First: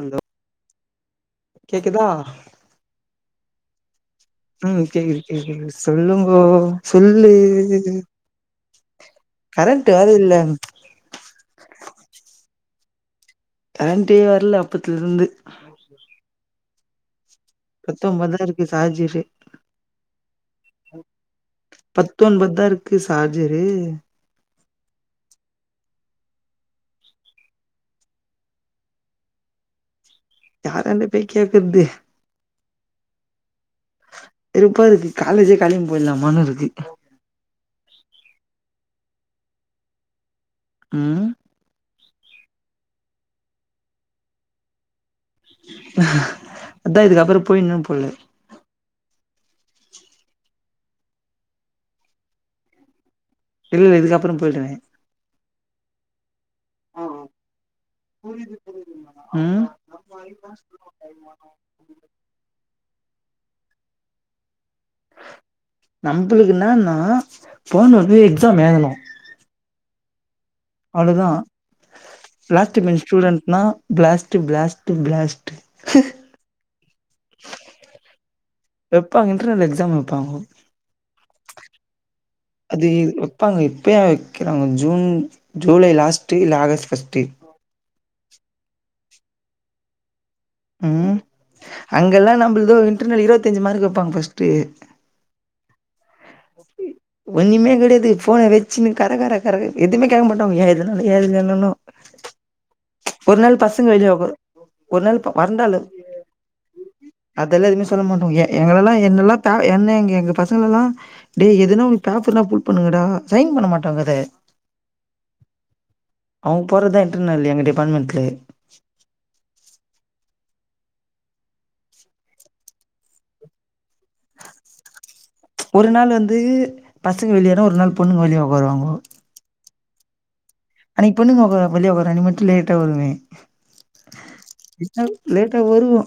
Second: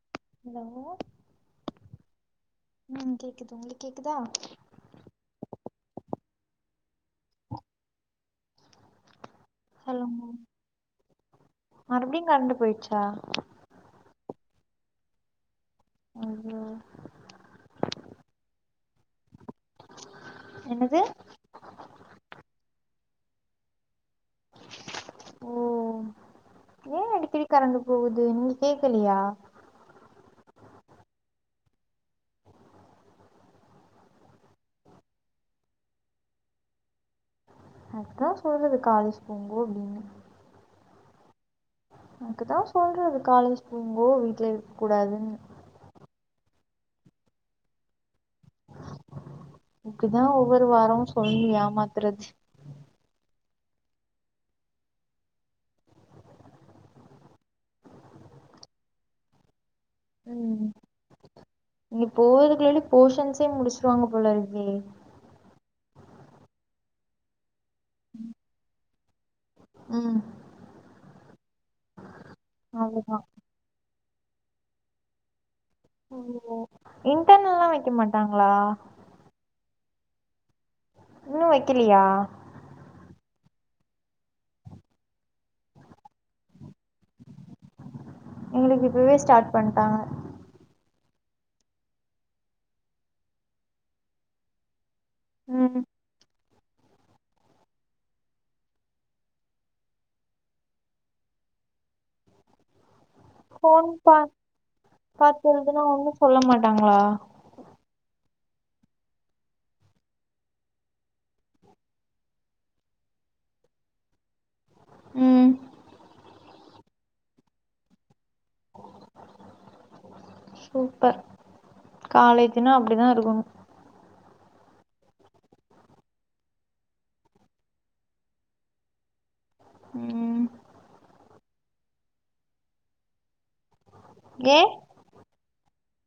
அந்த ஹலோ ம் கேக்குது உங்களுக்கு கேக்குதா ம் கேகுது கேகுது சொல்லுங்கோ சொல்லு கரண்டு ஹலோ வேற இல்ல மறுபடியு கரண்டு போய்ட்ச்சா கரண்டே வர்ல அப்பத்துலருந்து ஐயோ பத்தம்போதா இருக்கு சாஜ் இப்பயே என்னது பத்தொன்பது தா இருக்கு சார்ஜரு ஓ ஏ அடிக்கடி கரண்ட் போகுது நீங்க கேக்கலயா யாரான்ட போய் கேக்ரது வெருப்பாருகு காலேஜே கெளம்பி போய்ட்லாமான்னுருக்கு அதுக்குதா சொல்றது காலேஜ் போங்கோ அப்டின்னு ம் அதுக்குதா சொல்றது காலேஜ் போங்கோ வீட்ல இருக்க கூடாதுன்னு அதா இதுக்கப்புறோ போய்னும் போல இதுக்குதா ஒவ்வொரு வாரமு சொல்லி ஏமாத்துறசி இல்ல இதுக்கப்புறோ போய்டுவே ம் ம் நீங்க போவறதுக்குள்ளாடி போஷன்ஸே முடிச்சிருவாங்க போலருக்கே நம்பளுக்கு என்னன்னா போன ஒனேயே எக்ஸாம் எழ்தணு ம் அவ்ளோதா லாஸ்டு பென்ஜி அவ்ளோதா ஸ்டூடெண்ட்லா பிளாஸ்ட்டு பிளாஸ்ட்டு பிளாஸ்டு ஒ இன்டர்னேல்லா வைக்க மாட்டாங்களா வெப்பாங்க இன்டர்னல் எக்ஸாம் வெப்பாங்க இன்னு வெக்கலியா அது வைப்பாங்க இப்பயா வெக்கிறாங்க ஜூன் ஜூலை லாஸ்ட்டு இல்ல ஆகஸ்ட் ஃபர்ஸ்ட்டு எங்களுக்கு இப்பவே ஸ்டார்ட் பண்ட்டாங்க ம் அங்கல்லா நம்மளதோ இன்டர்னல் இருவதஞ்சு மார்க் வெப்பாங்க ஃபஸ்ட்டு ம் ஒண்ணுமே கடையாது ஃபோன வச்சுன்னு கர கர கர எதுமே கேக்க மாட்டாங்கோ ஏ எதுனால ஏ இதுலன்னுனு ஃபோன் பா உக்காரு ஒரு நாள் மறந்தாலு பாக்குறதுலா ஒண்ணு சொல்ல மாட்டாங்களா அதெல்லா எதுமே சொல்ல மாட்டோங் எ எங்க எல்லா என்னெல்லா த என்ன எங்க எங்க பசங்களலா டேய் எதுனா ஒரு பேப்பர்னா ஃபுல் பண்ணுங்கடா சைன் பண்ண மாட்டாங்க அத ம் அவங்க போட்றதுதா இன்டர்னல் எங்க டிபார்ட்மெண்ட்டு சூப்பர் காலேஜ்ன்னா அப்டிதா இருக்கணு ஒரு நாள் வந்து பசங்க வெளியனா ஒரு நாள் பொண்ணுங்க வெளிய உக்காருவாங்க ம் அன்னிக்கி பொண்ணுங்க உக்கார வெளிய உக்காரன்னிக்கி மட்டு லேட்டா வருவே ஏ எதனால லேட்டா வருவோ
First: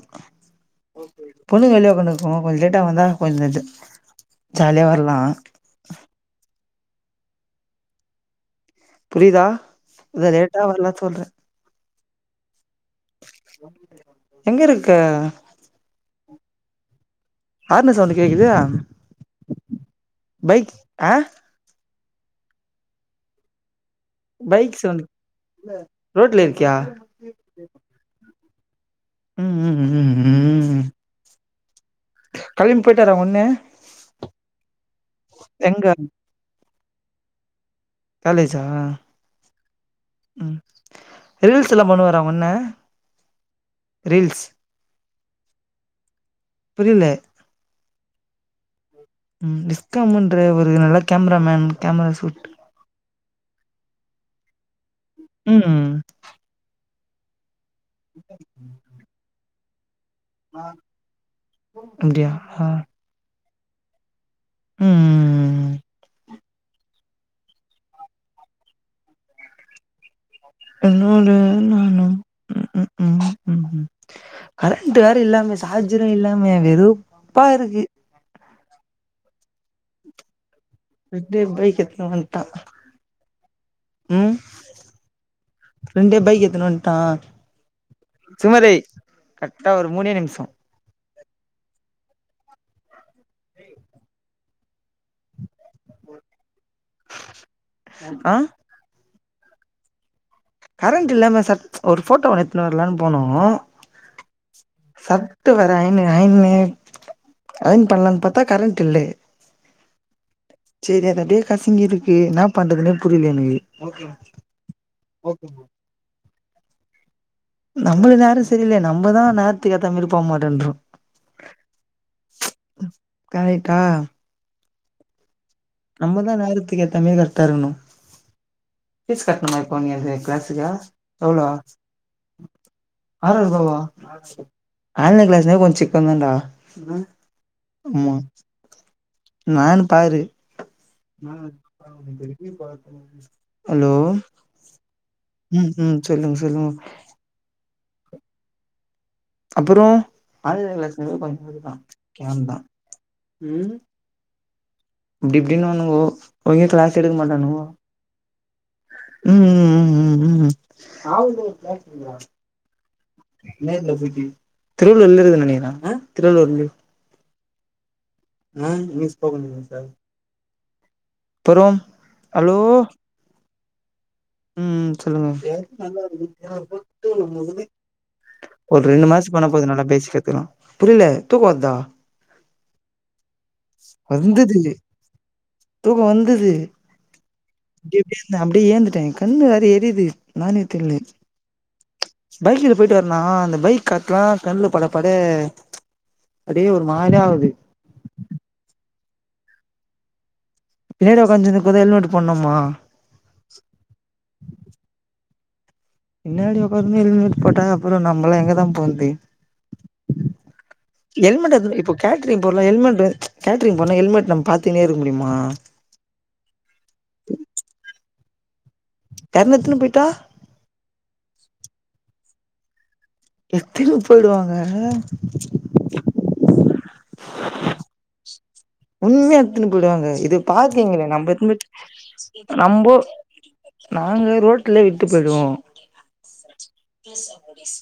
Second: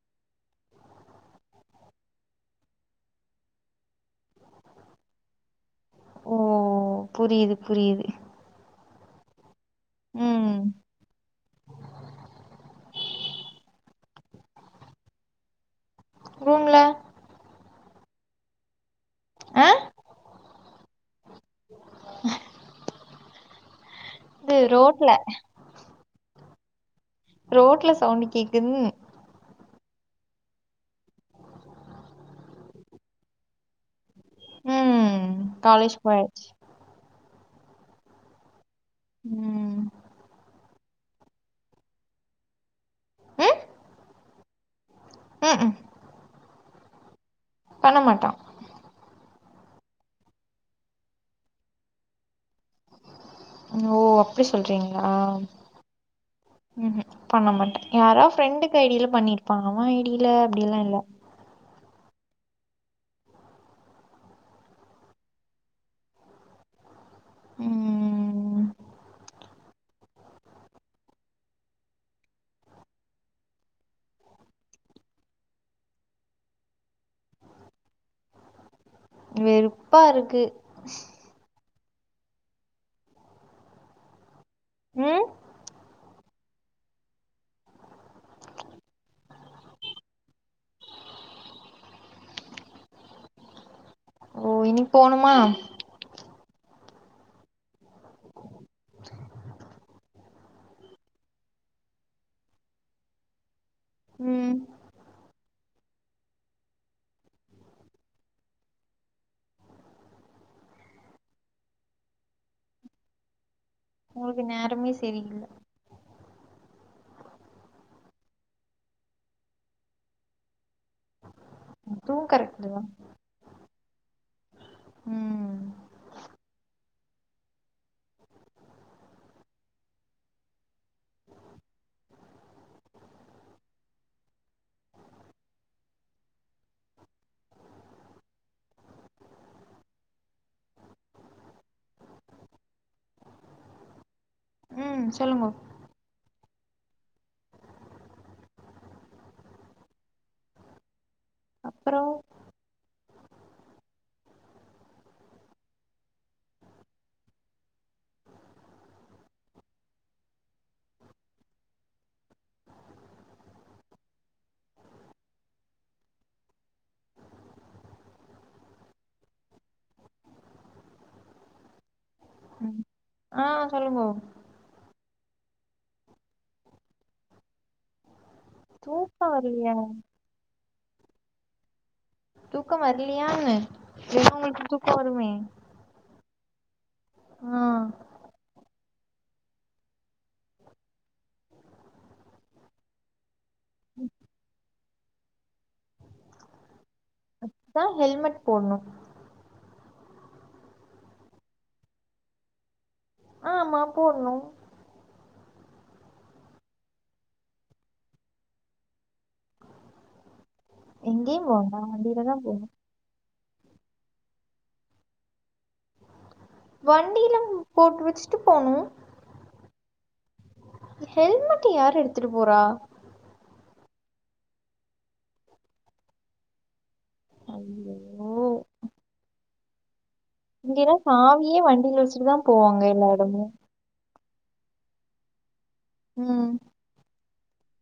பொண்ணுங்க வெளிய உக்காந்துனு இருக்கு கொஞ்சோ லேட்டா வந்தா கொஞ்சோ ஜாலியா வரலா ஓ புரியுது புரியுது புரியுதா அ தா ம் லேட்டா வரலா சொல்ற எங்க இருக்க ரூம்ல ஹாரென் சவுண்டு கேக்குது ஆ பைக் அ இது பைக் சவுண்ட், ரோட்ல ரோட்ல இருக்கியா ரோட்ல சவுண்ட் கேக்குது ம், ம், ம் களம்பி போயிட்டாரா ஒடனே ம், காலேஜ் போய் காலேஜ்ஜா ம் ம், ரீல்ஸ் எல்லா பண்ணுவாரா உங் அண்ண? ரீல்ஸ் ம்கும் புரில பண்ண மாட்டா ம் விஷ்ஸ்காமுன்ற ஒரு நல்ல கேமராமேன், கேமரா சூட் ஓ அப்டி சொல்றீங்ளா, ம் ம்கும் பண்ண மாட்டா யாரா ஃப்ரெண்டுக்கு ஐ டியில பண்ணிருப்பா அவ டியில அப்டில்லா இல்ல அப்டியா ம், ம், ம் ம் உன்னோட நானு ம் ம் ம் கரண்ட் வேற இல்லாம சார்ஜரும் இல்லாம வெறுப்பா இருக்கு வெறுப்பா இருக்கு எப்டே பைக் எத்துனு வன்டா ம் ம் ஃப்ரண்ட்டே பைக் எத்துனு வன்டா சுமதி கரெக்டா ஒரு மூணே நிமிஷோ ஓ இனி போணுமா ஆ கரண்ட் இல்லாம ச ஒரு ஃபோட்டோ ஒன்னு எத்துனு வரலானு போனோ ம் சர்டு வேற ஐனு ஐனு அயன் பண்லானு பாத்தா கரண்ட் இல்லே சேரி அது அப்டே கசங்கிருக்கு என்ன பண்றதுனே புரில எனக்கு ஒங்களுக்கு நேரமே சரியில்ல நம்மள நேரோ சரியில்ல நம்மதா நேரத்துக்கு ஏத்த மாரி போ மாட்டோன்றோ அதூ கரெக்டுதா ம் நம்மதா நேரத்துக்கு ஏத்தமாரி கரெக்டா இருக்கணு ஃபீஸ் கட்டனுமா நீ இப்போ நீ அதுக்கு கிளாஸுக்கு எவ்ளோ ஆறாய்ருபாவா ஆன்லைன் கிளாஸ்லே கொஞ்சோ செக் பன்லான்டா ஆமா நானு பாரு ஹலோ ம் சொல்லுங்க ம் ம் சொல்லுங்க சொல்லுங்க அப்பறோ ஆன்லைன் கிளாஸ்னாலே கொஞ்ச [unintelligible] அப்புறோ ஸ்கேம் தா ம் இப்டி இப்டினானுங்கோ ஒழுங்க கிளாஸ் எடுக்க மாட்டானுங்கோ ம் ம் ம் ம் ம் ம் திருவள்ளூர்ல இருக்குதுனு நெனக்கிறே திருவள்ளூர்ல அ நியூ ஸ்போக்கன் இங்லீஷ் சார் பறோ ஹலோ ம் ஆ சொல்லுங்கோ ம் சொல்லுங்க ஒரு ரெண்டு தூக்கோ மாசோ போனா போது வரலையா நல்லா பேசி கத்துக்கலா புரில தூக்கோ வர்தா தூக்கோ வர்லியான்ன எப்ப உங்களுக்கு தூக்கோ வருமே தூக்கோ வந்துது ஆ ப்டே ப்டே இந்த அப்டே ஏந்துட்ட எ கண்ணு வேற எரிது என்னானே தெர்லே பைக்ல போயிட்டு வரனா அந்த பைக் காத்லா கண்ல பட பட அப்டே ஒரு மாரியா ஆவுது தா ஹெல்மெட் போட்ணு பின்னாடி உக்காஞ்னுக்கு போதே ஹெல்மெட்டு போட்ணுமா ஆமா போட்ணு பின்னாடி உக்காந்து எல்மெட் போட்டா அப்புறோ நம்பளா எங்கதா போற்து எங்கேயு ஹெல்மெட் எதுக் போண்டா இப்போ வண்டில தா கேட்ரிங் போறல போணு ஹெல்மெட்டு கேட்ரிங் போனா ஹெல்மெட் நம்ம பாத்துக்குனே இருக்க முடியுமா வண்டில போட்டு வச்சுட்டு போனு யார்னா எத்துனு போயிட்டா ஹெல்மெட்ட யாரு எடுத்துட்டு போறா எத்துனு போய்டுவாங்க ஹல்லல்லோ உண்மயா எத்துனு போய்டுவாங்க இது பார்க்கீங் இங்கெல்லா இல்ல நம்ப் சாவியே எத்துனுப் வண்டில வச்சுட்டு தா போவாங்க நம்போ எல்லா எடமு நாங்களே ரோட்லே விட்டு போய்டுவோ ம் பேசாப்பு கெஸ்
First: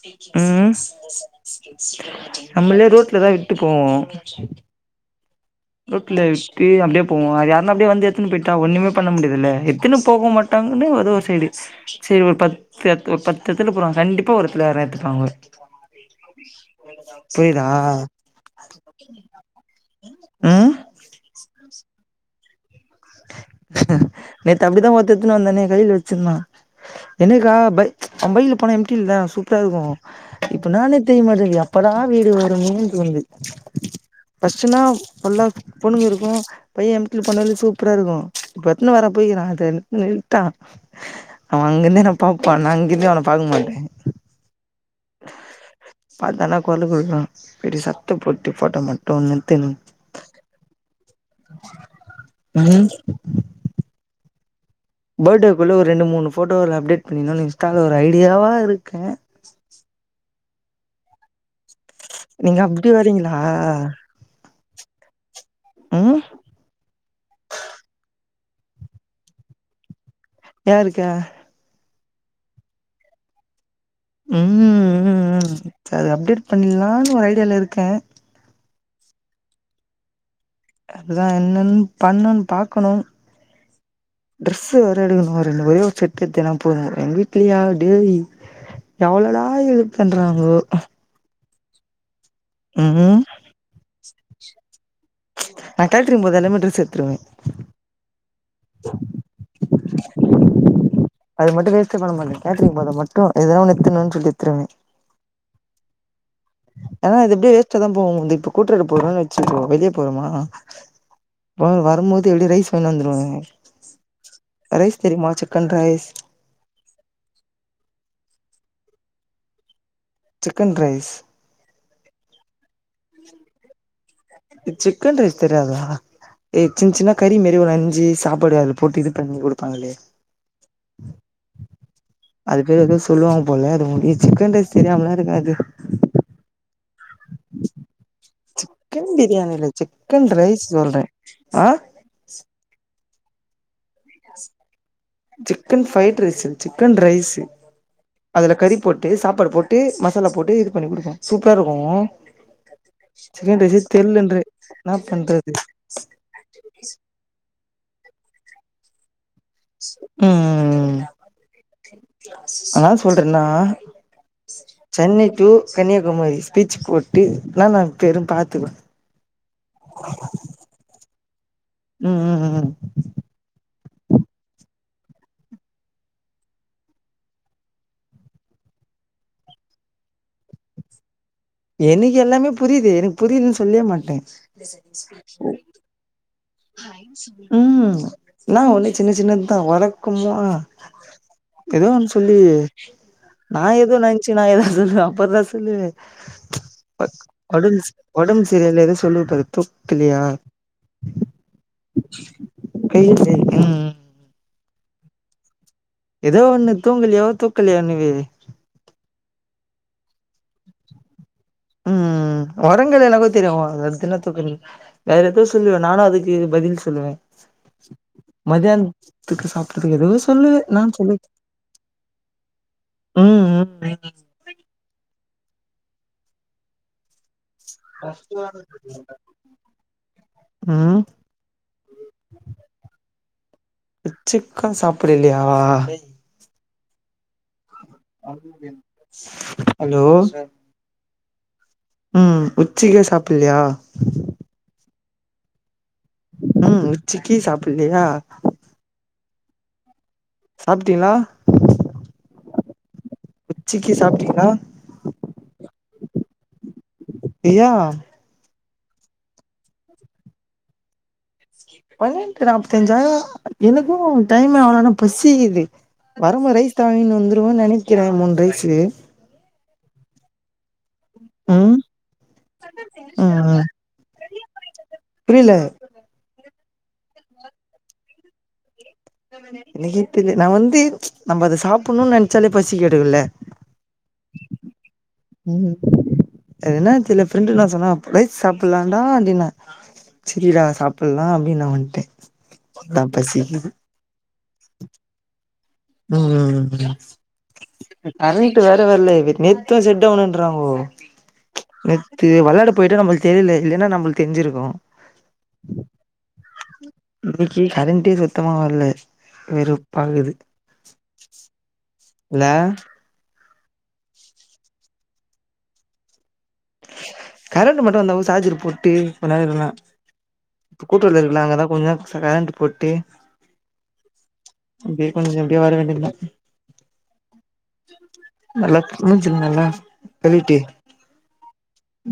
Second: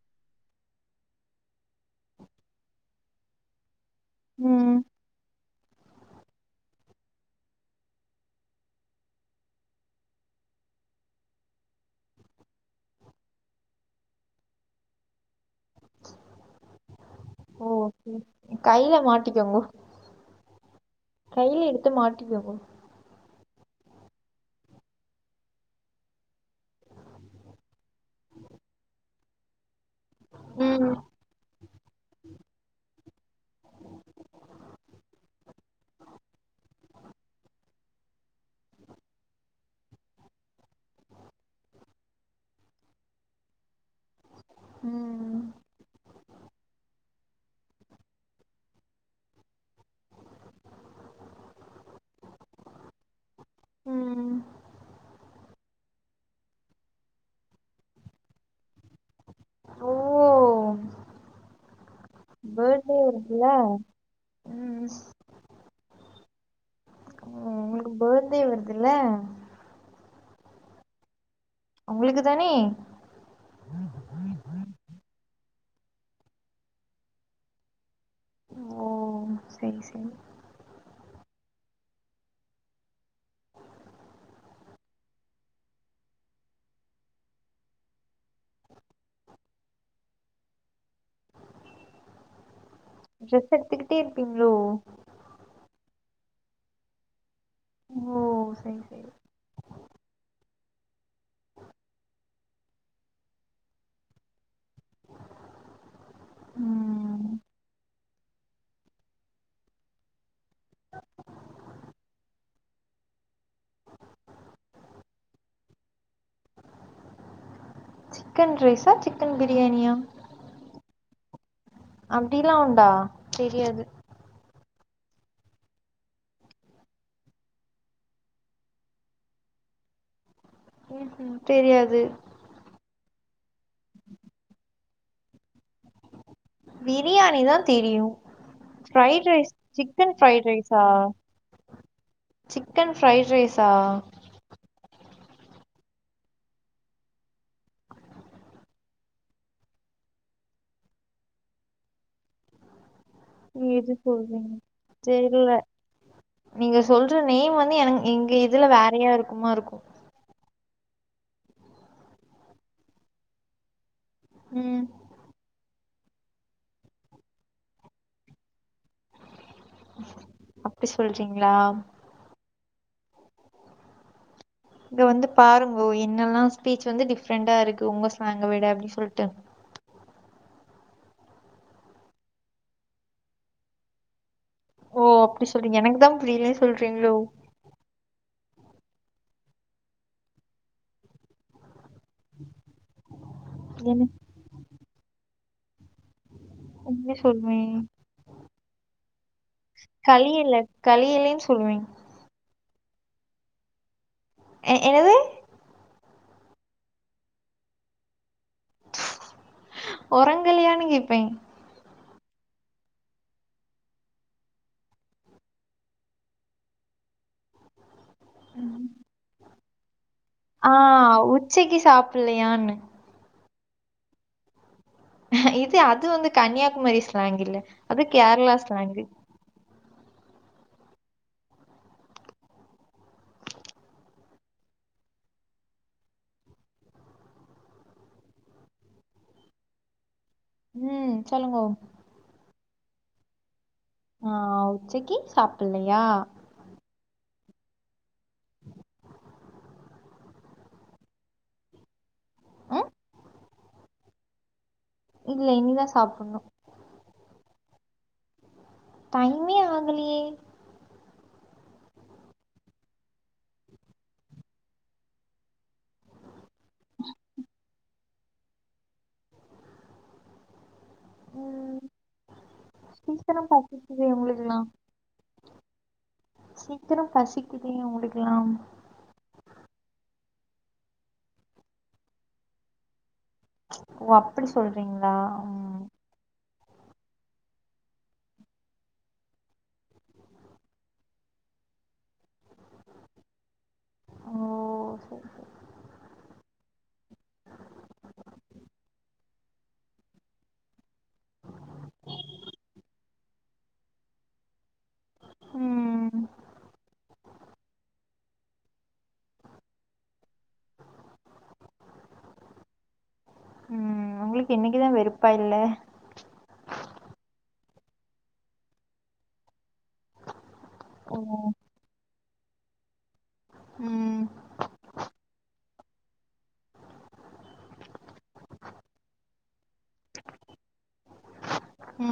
உ நம்மளே ரோட்ல தா விட்டு போவோ ம் ரோட்ல வெச்ட்டு அப்டியே போவோ அது யாருனா அப்டியே வந்து எத்துனு போய்ட்டா ஒண்ணுமே பன்ன முடியாதுல்ல எத்துனு போக மாட் ட்டாங்குனு வதோ ஒரு சைடு ச்செயி ஒ பத் எத்து பத்து எத்துனு போறாங் கண்டிப்பா ஒருத்துல யாருன்னா எத்துப்பாங்க புய்தா கைய்ல மாட்டிக்யங்கோ ம் கையில எடுத்து மாட்டிக்யங்கோ நேத்து அப்டிதா ஒத்த எத்துன்னு வந்தனே கைல வச்சிர்நா என்னக்கா பை அவ் பைக்ல போனா எம்ட்டில சூப்ரா இருக்கு இப்ப ம் நானே தெரிய மாட்டேது எப்படா வீடு வருமே தோணுது பஸ்ட்டுனா புல்லா பொண்ணுங்கு இருக்கு பையன் எம்ட்டில போனாலே சூப் ப்புறா இருக்கு இப்பு எத்தன்னு வர போயிகிறா அதன் நில்ட்டா அவ அங்கிந்து என்ன பாப்பா நா இங்கிருந்தே அவன பாக்க மாட்டே ம் அதான கொரலு குடுக்னு பெட்டி சத்த போட்டு ஃபோட்டோ மட்டுன் நித்தினு ம் ம் படேக்குள்ள ஒரு ரெண்டு முணு ஃபோட்டோல் ல அப்டேட் பண்ணினோன் இன்ஸ்டால ஒரு ஐடியாவா இருக்க ரோ நீங்க அப்டி வரீங்களா வருதுல்ல ம் உம் உம் உங்ளுக்கு பர்த்டே வர்துல யாருக்க உங்குளுக்கு தானே ம் ம்ம் சத் அப்டேட் பண்ணிலான்னு ஒர் ஐடியால இருக்கே ஓ சரி சரி அதுதா என்னன் பண்ணொன் பாக்கணு ட்ரெஸ்ஸு வேற் எடுக்குணு ரெண்டு ஒரே ஒரு செட்டு எத்தினா போது எங் வீட்லியா டேய் எவ்ளோதா இது பண்றாங்ளோ உம் ட்ரெஸ் எடுத்துக்கிட்டே இருப்பீங்களோ நா கல்ட்ரிங் போதெலம ட்ரஸ் எத்ருவே ஓ சய் சரி அது மட்டு வேஸ்ட்டே பண்ண மாட்டே கேட்ரிங் போத மட்டு ஏதா ஒன் எத்துன்வா ச்சொல்லி எத்துருவே ஏனா ம் இத் இப்டியே வேஸ்ட்டாதா போவு வந்து இப்பு கூட்றது போரோன்னு வெச்சிக்கோ வெளிய போறோமா வா வரும்போது எப்டி ரைஸ் கொண் வந்துருவாங்க ரைஸ் தெரிமா சிக்கன் ரைஸ் சிக்கன் ரைசா சிக்கன் பிரியாணியா சிக்கன் ரைஸ் அப்டிலா உண்டா தெரியாது இது சிக்கன் ரைஸ் தெரியாத ஏ சின்ன சின்ன கறி மேறி ஒரு அஞ்சு சாப்பாடு அது போட்டு இது பண்ணி கொடுப்பாங்கலே ம் தெரியாதே அது பேர் எதவுமன சொல்லுவாங்க போல அதுவு சிக்கன் ரைஸ் தெரியாமலா இருக்காது பிரியாணிணா தெரியு சிக்கன் ஃப்ரைட் ரைஸ் பிரியாணி இல்ல சிக்கன் ஃப்ரைட் ரைஸ் ரைஸா சொல்றே ஆ சிக்கன் ஃப்ரை ரைஸா சிக்கன் ஃபரைட் ரைசுல்லா சிக்கன் ரைஸ் அதுல கறி போட்டு சாப்பாடு போட்டு மசாலா போட்டு இது பண்ணி கொடுப்போ சூப்பரா இருக்கு சிக்கன் ரைஸே ஏது தெர்லன்ற சொல்றனு என்னா தெரில பண்றது நீங்க சொல்ற நே வந்து என எங்க இதுல வேறயா இருக்குமா இருக்கு ம் ம் ம் ஆனா சொல்றன்னா ம் சென்னை டு கன்னியாகுமரி ஸ்கெட்ச் போட்டு நானா பேருனு பாத்துக்கோ அப்டி சொல்றீங்களா ம் ம் ம் உ இது வந்து பாருங்கோ என்னெல்ல ஸ்பீச் வந்து டிஃப்ரெண்டா இருக்கு உங்க ஸாங்குவேட் அப்டின்னு சொல்லிட்டு எனக்கு எல்லாமே புரியுது எனக்கு புரியல்ன்னு சொல்லே மாட்டேன் ஓ அப்டி சொல்றீங்க எனக்குதா புரிலே சொல்றீங்ளோ ம் என்னா ஒன்னு சின்ன சின்னதுதா வழக்குமா எதுவு இல்லயே நா ஏதோ எனக்கு நெனச்சு நான் ஏதோ அப்பறதா சொல்லு [inaudible] ஒட் சொல்வேன் ஒடம்ஸ் ஒடம்பு செரியாலியா எதோ சொல்லி உட்றாத தூக்கில்லியா களியல களியலைன்னு சொல்லுவேன் கைய புடி ம் ம் எ எனது எதோ ஒன்னு தூங்கலியோ தூக்கலியோன்னு வேது ஒரங்கலியானு கேப்பே ம் ம் ஒரங்கலேன்னாக்கோத் தெரியு அடுத்தென்னா தூக்கருது வேறெதோ சொல்லுவே நானு அதுக்கு பதில் சொல்லுவேன் மத்தியானத்துக்கு சாப்ட்டுக்கு எதுவோ சொல்லுவே ஆ என்னான் சொல்லு உச்சைக்கு சாப்பிடலையான்னு ம் ம் [unintelligible] இது அது வந்து கன்னியாகுமரி ஸ்லாங்கில்ல அது கேரளா ஸ்லாங்கு ம் சிக்கன் சாப்படலயா அலோமேஸவ்ஐயோ [unintelligible] ம் சொல்லுங்கோ ம் உச்சிகே சாப்டலயா ஆ உச்சிக்கு சாப்பிடலயா ம் உச்சிக்கு சாப்படலையா சாப்பிட்டீங்களா ஆ உச்சிக்கு சாப்பிட்டீங்களா இல்ல இனிதா சாப்பிடணூ ஏயா டைமே ஆகலயே பன்னெட்டு நாப்பத்த அஞ்சு எனக்கும் டைம் அவ்வளானா பசிக்குது வரும் போது ரைஸ் வாங்கினு வந்துருவோ நெனைக்கிறே மூணு ரைஸு ம் சீக்கிரம் ம் பசிக்குது உங்களுக்கெலா புரியல சீக்கிரம் பசிக்குதே இவுங்களுக்கெல்லா எனக்கே தெரிய நா வந்து நம்ம அத சாப்புணுனு நினச்சாலே பசி எடுகுல ஓ அப்டி சொல்றீங்களா ம். அது என்னான் தெரில ஃப்ரெண்டு என்னா சொன்னா ப்ரைஸ் சாப்பிலான்னா நீங்க செரிடா சாப்புல்லா அப்டின் நா வன்ட்டே ப்பதா பசிக்கிது ஓ சரி சரி ம் ம் ம் இந்த கரண்ட்டு வேற வர்லே நேத்து செட்டவுனுன்றாங்கோ நேத்து விளாயாட போயிட்டு நம்மளுக்கு தெரியல இல்லென்னா நம்மளுக்கு தெரிஞ்சிருக்கு உம் இன்னக்கி கரண்ட்டே சுத்தமா வர்ல வெறுப்பாகுது லே ம் உங்களுக்கு என்னைக்கிதா வெறுப்பா இல்ல கரண்ட்டு மட்டு வந்தா நம்ம சார்ஜர் போட்டு கொஞ்நேரோ இருக்கலா ஓ கூட்டுறவு இருக்குல்ல அங்க தா கொஞ்ச நேரத் கரண்டு போட்டு ம் அப்டியே கொஞ்ச இப்டியே வர வேண்டியது தா நல்லா முஞ்சிலல்லா கலிட்டி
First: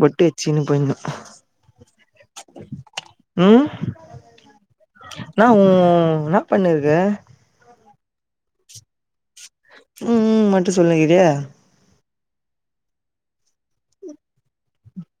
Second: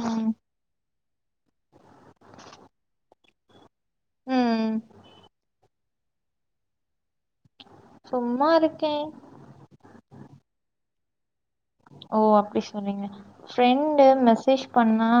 பொட்டு வச்சினு போயிந்தோ ம் ம் என்ன உ உ உ என்ன பண்ணிருக்க சும்மா இருக்கே ம் மட்டு சொல்லிகிரியே ஓ அப்டி சொன்னீக ப்ரெண்டு மெசேஜ் பண்ணா